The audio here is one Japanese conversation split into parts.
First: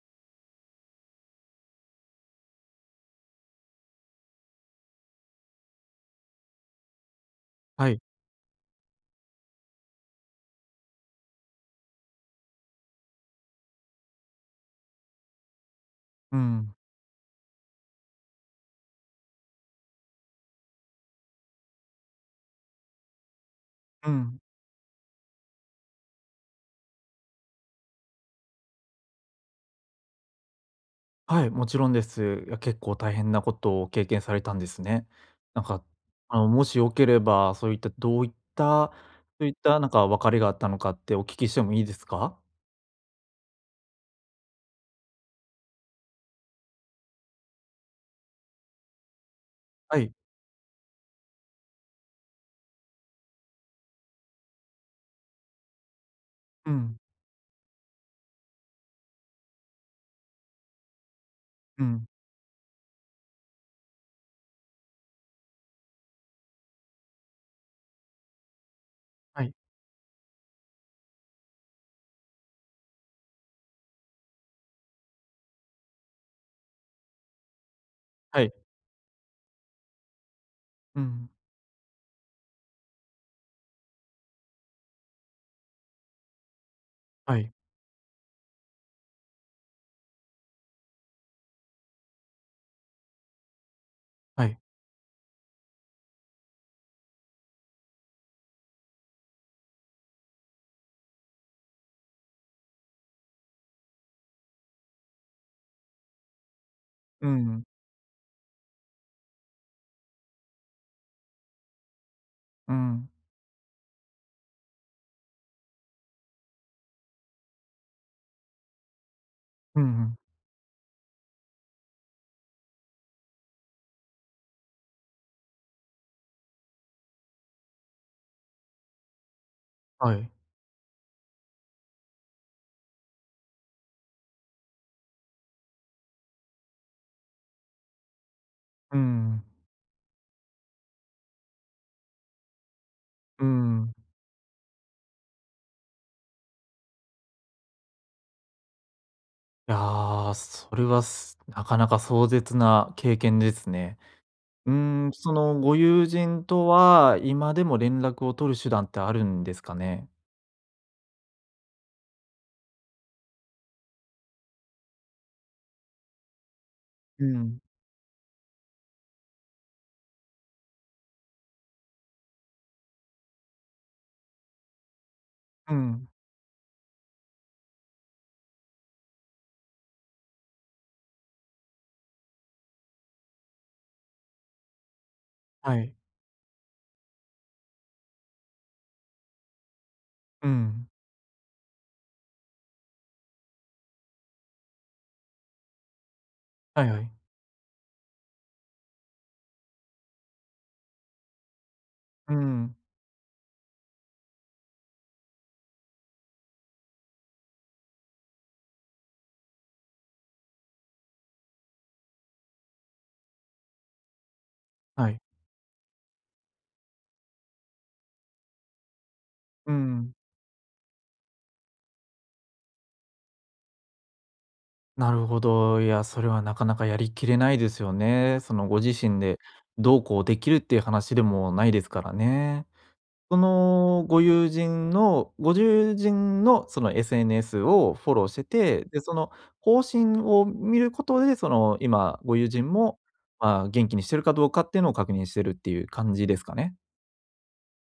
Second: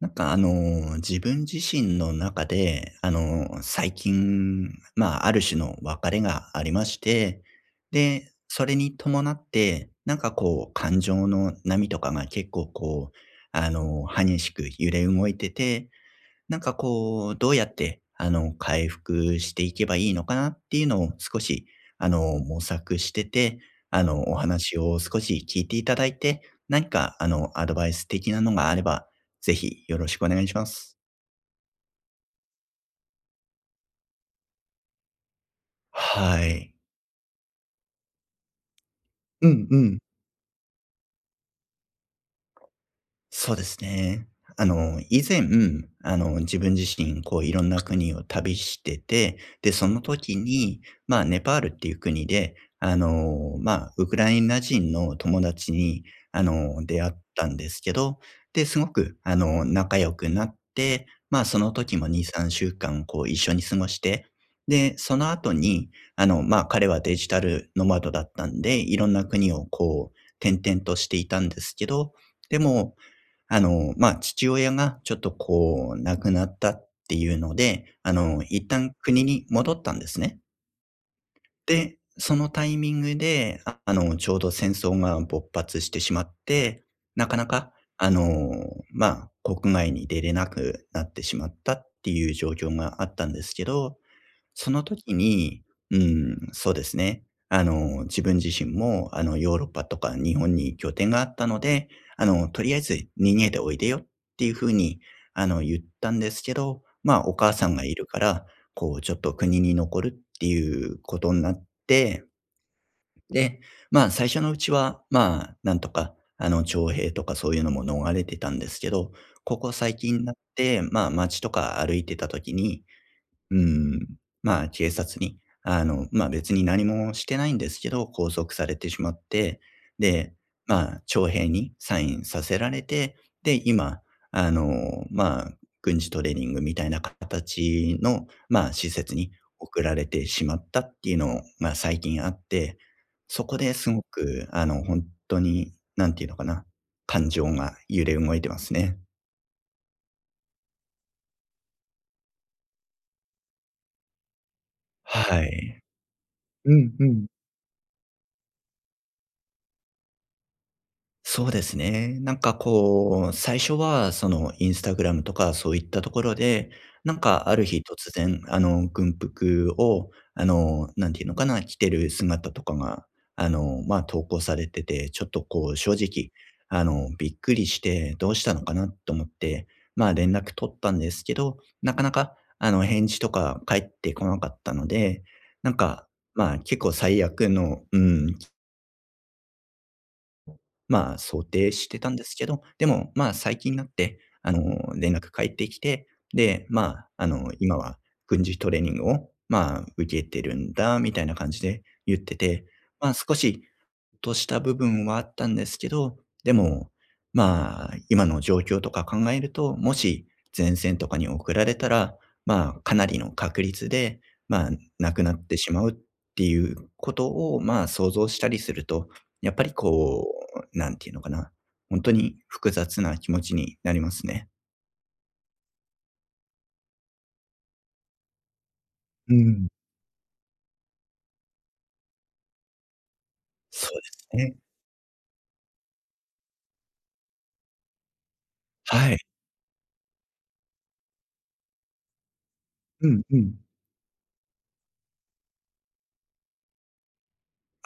なんか自分自身の中で、最近、まあ、ある種の別れがありまして、はい。で、それに伴って、なんかこう、感情の波とかが結構こう、激しく揺れ動いてて、うなんかん、こう、どうやって、回復していけばいいのかなっていうのを少し、模索してて、うおん。話を少し聞いていただいて、何か、アドバイス的なのがあれば、ぜひよろしくお願いします。はい、もちろんです。いや、結構大変なことを経験されたんですね。なんか、はもい。しよければ、そういったどういった、そうういっんうたなんん。か別れがあったのかってお聞きしてもいいですか？そうですね。以前、自分自身、こう、いろんな国を旅してて、で、そはのい。時に、まあ、ネパールっていう国で、まあ、ウクライナ人の友達に、うん、出会ったんですけど、で、すごく、仲良くなって、まあ、そのう時もん。2、3週間、こう、一緒に過ごして、で、その後に、まあ、彼はデジタルノマドだったんで、いろんなは国い、を、こう、転々としていたんですけど、でも、まあ、父親がちょっとこう亡くなったっていうので、はい。一旦国に戻ったんですね。うん。で、そのタイミングで、ちょうど戦争が勃発してしまって、なかはない、か、あの、まあ、国外に出れなくなってしまったっていう状況があったんですけど、はい。その時に、うん、そうですね。自分自身も、ヨーロッパとか日本に拠点があったので、とりあえず逃げておいでよっていうふうに、言ったんですけど、まあ、うおん、母うん。さんがいるから、こう、ちょっと国に残るっていうことになって、で、まあ、最初のうちは、まあ、なんとか、徴兵とかそういうのも逃れてたんですけど、ここうんう最ん。近になって、まあ、街とか歩いてた時に、うん。まあ、警察に、まあ、別に何もしてないんですけど、拘束されてしまって、はい。で、まあ、徴兵にサインさせられて、で、今、まあ、軍事トレーニングみたいな形の、まうん、うんうんうあ、施設んにはい送られてしまったっていうのが最近あって、そうこでんうすごんく、本当に、何ていうのかな、感情が揺れ動いてますね。いやー、それはなかなか壮絶な経験ですね。うーん、そはのごい。友人とうんうは、ん。今でも連絡を取る手段ってあるんですかね？そうですね。なんかこう、最初はそのインスタグラムとかそういったところで、なんうかあん、る日突然、軍服を、なんていうのかな、着てる姿とかが、まあ、投稿されてて、ちょっとこうう、正ん、直、びっくりして、どうしたのかなと思って、まあ、連絡取ったんですけど、なかなか、返事とか返ってこなかったので、なんはい、か、まあ、結構最悪の、うん、うん、まあ、想定してたんですけど、でも、まあ、最近になって、連絡返ってきて、で、まはいはあ、い、今は軍事トレーニングを、まあ、受けてるんだみたいな感じで言っうてて、ん、まあ、少しとした部分はあったんですけど、でも、まあ、今の状況とか考えると、もし前線とかに送られたら、まあ、かなりの確率で、まあ、は亡い、くなってしまうっていうことを、まあ、想像したりすると、やっぱうりん。こう、なんていうのかな、本当に複雑な気持ちになりますね。なるほど。いや、それはなかなかやりきれないですよね。そのご自身うでん。どうこうできるっていう話でもないですからね。そそうのでごす友ね。人のその SNS をフォローしてて、で、はそい。の更新を見ることで、その今ご友人も、うんうまん。あ、元気にしてるかどうかっていうのを確認してるっていう感じですかね。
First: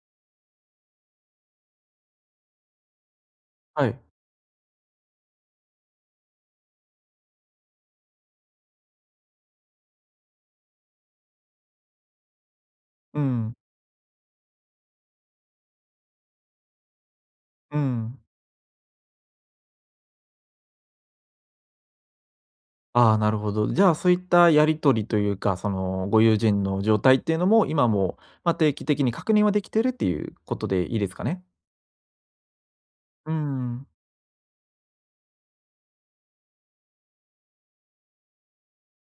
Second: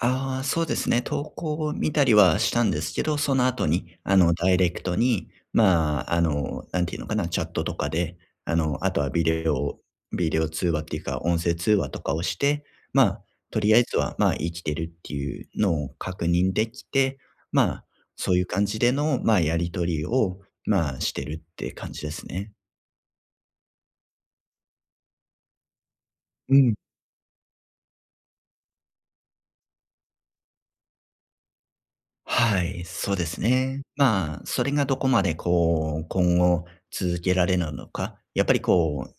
ああ、そうですね。投稿を見たりはしたんですけど、その後はに、い。ダイレクトに、まあ、なんていうのかな、チャットとかで、あとはビデオ通話っていうか、音声通話とかをして、まうあ、ん。とりあえずは、まあ、生きてるっていうのを確認できて、まうあ、ん。そういう感じでの、まあ、やり取りを、まあ、してるって感じですね。ああ、なるほど。じゃあ、そういったやり取りというか、そのご友う人ん。の状態っていうのも、今も、まあ、定期的に確認はできてるっていうことでいいですかね？はい、そうでうすね。ん。まあ、それがどこまでこう、今後続けられるのか。やっぱりこう、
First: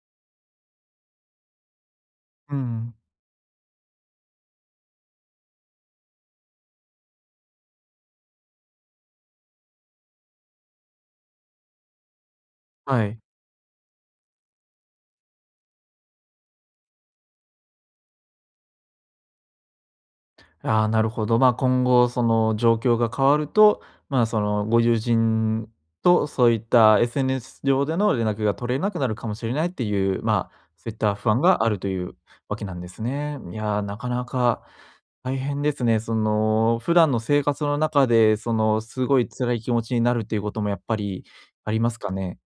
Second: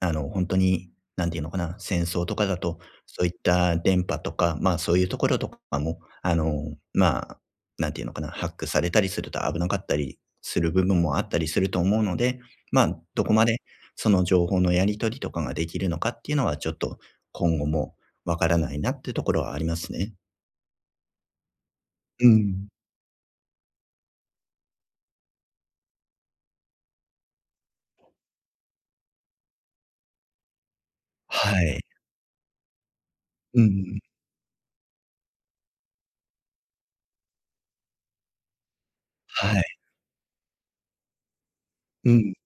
本んになんていうのかな、戦争とかうだと、ん。そういった電波とか、まあ、そういうところとかも、まあ、なんていうのかな、ハックされたりすると危なかったりする部分もあったりすると思うので、まあ、はい。どこまでその情報のやり取りとかができるのかっていうのは、ちょっと今後もわからないなってところはありますね。ああ、なるほど。まあ、今後そうのん。状況が変わると、まあ、そのご友人とそういった SNS 上での連絡が取れなくなるかもしれないっていう、まあ、そういった不安はがあるい。というわけなんですね。いうやー、ん。なかなか大変ですね。その、普段の生活の中で、その、すごいは辛い気い。持ちになるっていうこともやっぱりありますうかん。ね？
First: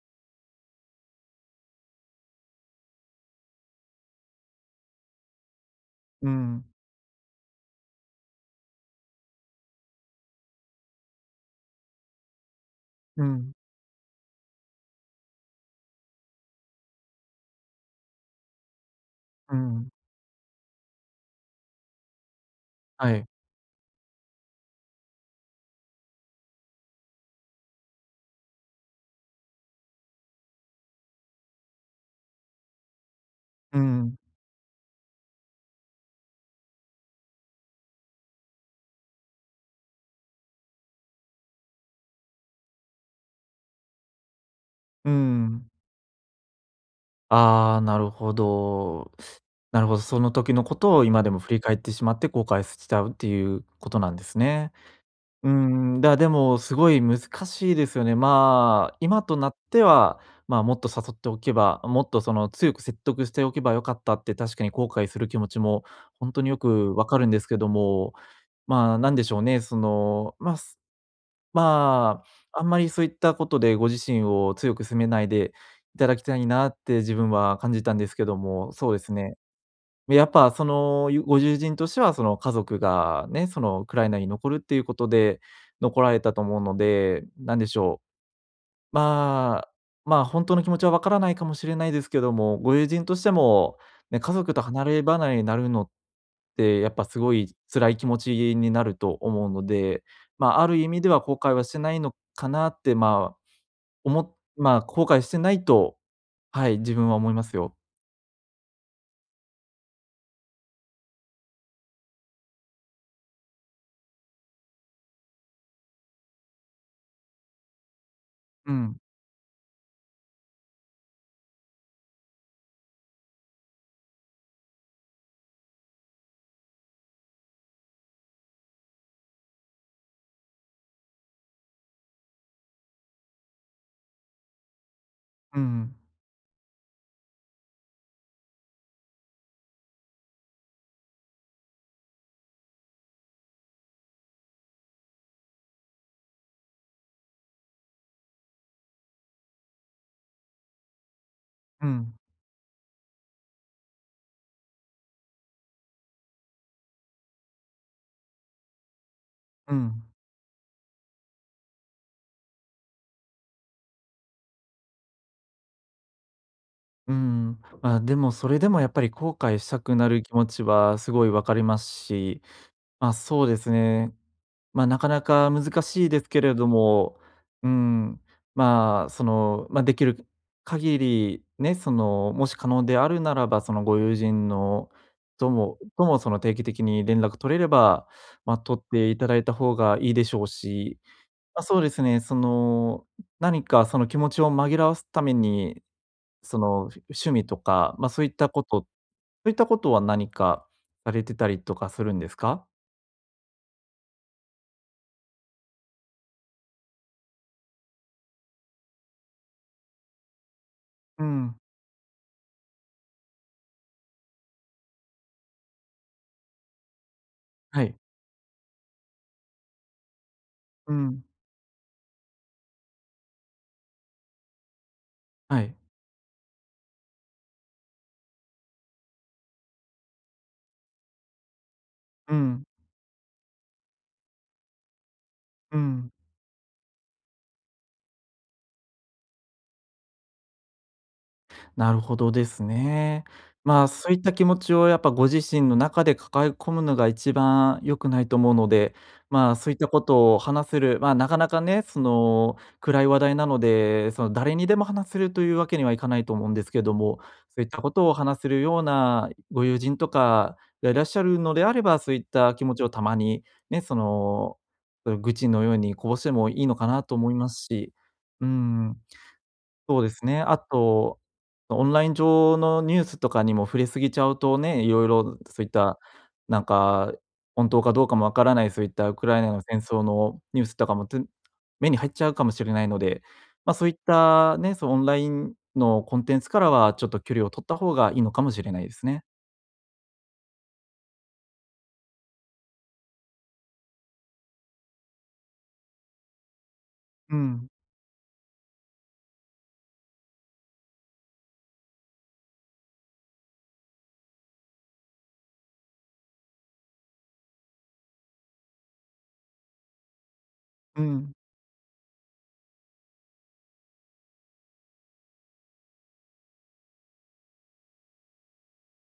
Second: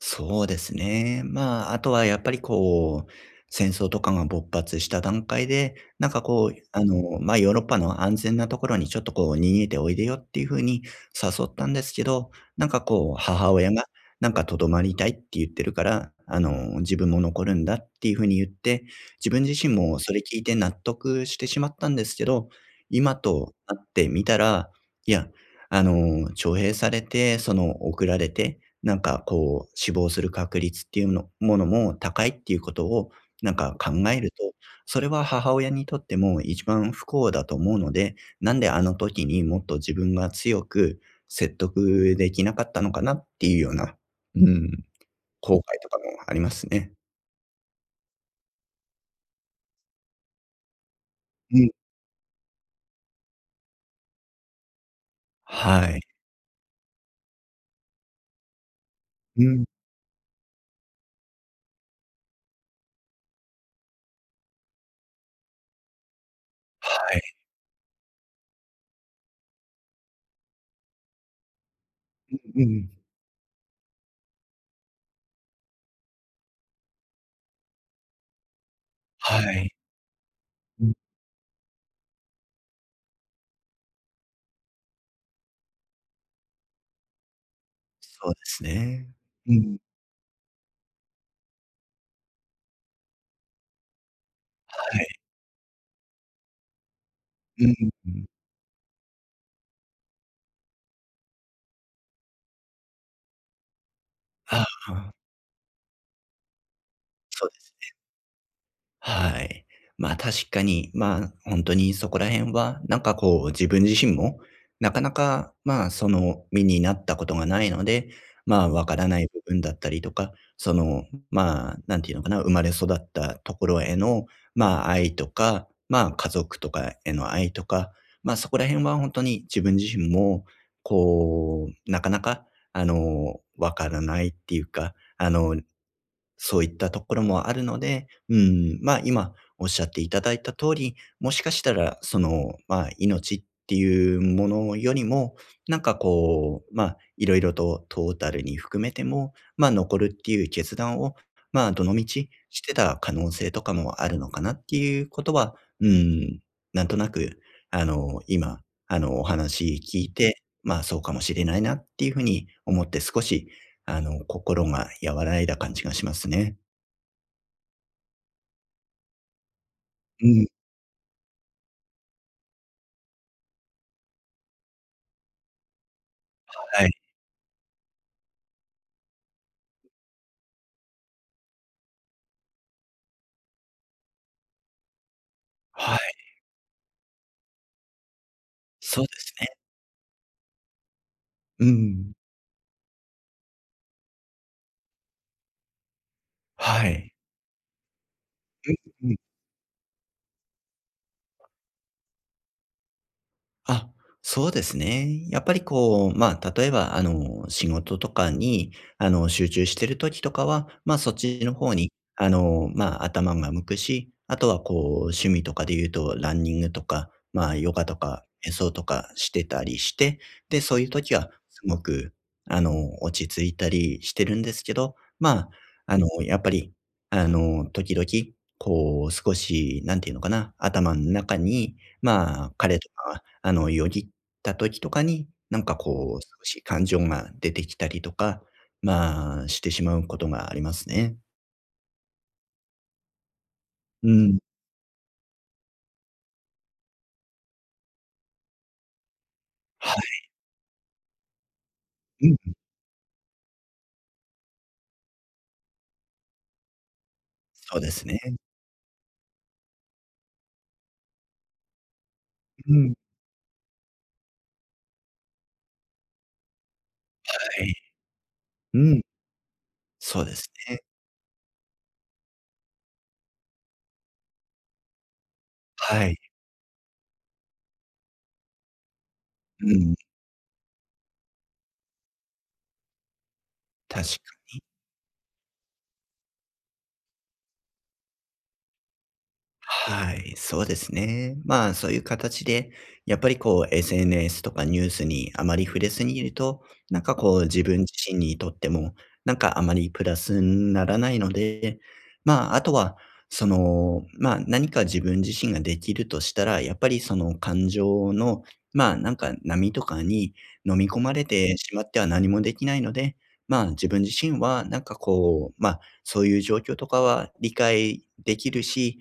そうですね。まあ、あとはやっぱりこう、戦争とかが勃発した段階で、なんかうこう、ん、まあ、ヨーロッパの安全なところにちょっとこう、逃げておいでよっていう風に誘ったんですけど、なんかこう、う母ん、親が、なんかとどまりたいって言ってるから、自分も残るんだっていう風に言って、自分う自身ん。もそれ聞いて納得してしまったんですけど、は今い。となってみたら、いや、徴兵されて、その送られてなんかこう、死亡する確率っていうのものも高いっていうことを、なんかう考ん、えると、それは母親にとっても一番不幸だと思うので、なんであの時にもっと自分が強く説得できなかったのかなっていうような、うん、う後悔ん。とかもありますね。ああ、なるほど。なるほど、その時のことを今でも振うりん。返ってしまって後悔しちゃうっていうことなんですね。うーはい。ん、でもすごい難しいですよね。まあ、今とうなっん。ては、まあ、もっと誘っておけば、もっとその強く説得しておけばよかったって確かに後悔する気持ちも本当によくわはかるんい。ですけども、まあ、なんでしょうね、その、まあ、うあんまん。りそういったことでご自身を強く責めないでいただきたいなって自分は感じたんですけども、そうですね。はい。やっぱそうん。の、ご友人としてはその家族がね、そのウクライナに残るっていうことで残られたと思うので、なんでしょう。そうですね。うまあ、ん。まあ、本当の気持ちはわからないかもしれないですけども、ご友人としても、ね、家族と離はれい。離れになるのって、やっぱすごいうん辛い気う持ん。ちになると思うので、まあ、ある意味では後悔はしてないのかなって、まあ、あまあ、後あ、悔してないと、はい、自分は思いまそうすですよ。ね。はい。まあ確かに、まあ本当にそこら辺は、なんかこう自分自身も、なかなかまあその身になったことがないので、まあうわかん、らない部分だったりとか、そのまあなんていうのかな、生まれ育ったところへのまあ愛とか、まあ家族とかへの愛とか、まあそこら辺は本当に自分自身も、こうなかなかわからないっていうか、うん、そういったところもあるので、うん、まあ、今おっしゃっていただいた通り、もしかしたら、その、まあ、命っていうものよりも、なんかこう、まあ、いろいろとトータルに含めても、まあ、残るっていう決断を、まあ、どうのみん、ちしてた可能性とかもあるのかなっていうことは、うーん、なんとなく、今、おう話聞ん、いて、まあ、そうかもしれないなっていうふうに思って少し心が和らいだ感じがしますね。うん。まあ、でもそれでもやっぱり後悔したくなるう気ん、持ちはすごいわかりますし、まあ、そうですね。まあ、なかなか難しいですけれどはい。も、うん、まあ、その、まあ、できる限り、ね、その、もし可能であるならば、そのご友人のともはい。とも、その、定期的に連絡取れれば、まあ、取っそうてでいたすだいね。た方がいいでしょうし、まあ、うそうですん。ね、その、何かその気持ちを紛らわすために、そはの、い。趣味とか、まあ、うそんうん。ういったことは何かされてたりとかするんですか？あ、そうですね。やっぱりこう、まあ、例えば、仕事とかに、集中してる時とかは、まあ、そっうちのん、方に、まあ、頭が向くし、あとは、こう、趣味とかで言うと、ランニングとか、まあ、ヨはガとい。か、瞑想とかしてたりして、で、そういうう時ん、は、すごく、落ち着いたりしてるんですけど、まはい。あ、やっぱり、時々、こう、少し、なんていうのかな、頭の中に、うまあ、ん、彼とか、よぎった時とかに、なんかうん、こう、少し感情が出てきたりとか、まあ、してしまうことがありますね。なるほどですね。まあ、うそういったん。気持ちをやっぱご自身の中で抱え込むのが一番良くないと思うので、まあ、そういったこはとを話せる、まあ、なかなかね、そい。うん。の暗い話題なので、その誰にでも話せるというわけにはいかないと思うんですけども、そういっそうたでこすとをね。話せるようなご友人とかがいらっしゃるのであれば、そういった気う持ちをん。たまにね、その、愚痴のようにこぼしてもいいのかなと思いますはい。し、ううん。ん。そうでそうすでね。すあね。と、オンライン上のニュースとかにも触れすぎちゃうとね、いろいろそういった、はい。なんか、本当かどうかもわからない、そういったウクライナのう戦ん。争のニュースとかも、目に入っちゃうかもしれないので、まあ、そういっ確たね、そのオンラインのコンテンツからはちょっと距離を取った方がいいのかもしれないですね。はい、そうですね。まあ、そういう形で、やっぱりこう、SNS とかニュースにあまり触れすぎると、なんかうこう、自ん、分自身にとっても、なんかあまりプラスにならないので、まあ、あとは、その、まあ、何か自分自身ができるとしたら、やっぱりその感情の、まあ、なんか波とかに飲み込うまれん、てしまっては何もできないので、まあ、自分自身は、なんかこう、まあ、そういう状況とかは理解できるし、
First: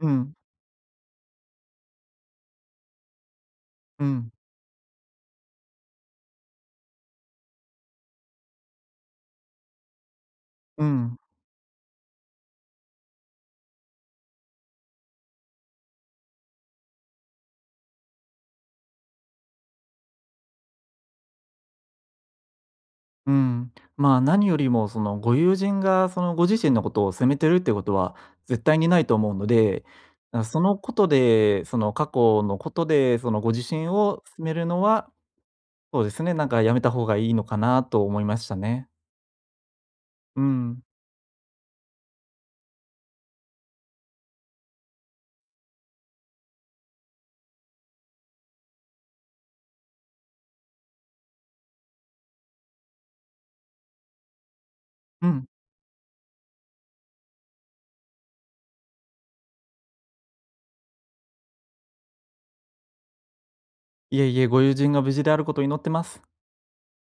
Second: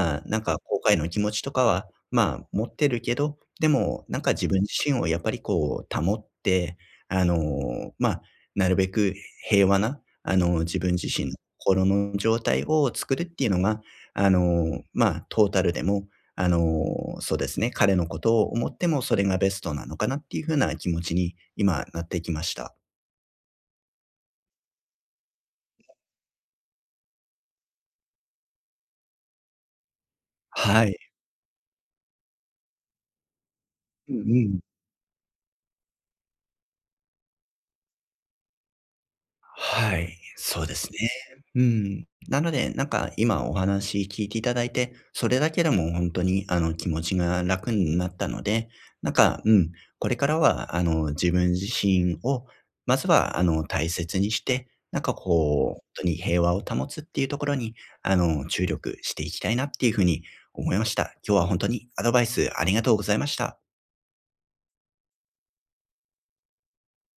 うあ、ん、なんか後悔の気持ちとかは、まあ、持ってるけど、でも、うなんかん、自分自身をやっぱりこう保って、まあ、なるべく平和な、自う分自ん。身の心の状態を作るっていうのが、まあ、トータルでも、そうですね、彼のことを思ってもそれがベストなのかなっていう風な気持ちに今なってきました。うん、まあ、何よりもそのご友人がそのご自身のことを責めてるってことは絶対にないと思うので、あ、そのはこい。とで、その過去のことで、そのご自身うんうを責めん。るのは、そうですね、なんかやめた方がいいのかなと思いましたね。はい、うそうでん。すね。うん。なので、なんか今お話聞いていただいて、それだけでも本当にあの気持ちが楽になったので、なんか、うん、これからは自分自身を、まずは大切にして、なんかうん。こう、本当に平和を保つっていうところに、注力していきたいなっていうふうに思いました。今日は本当にアドバイスありがとうございました。いえいえ、ご友人が無事であることを祈ってます。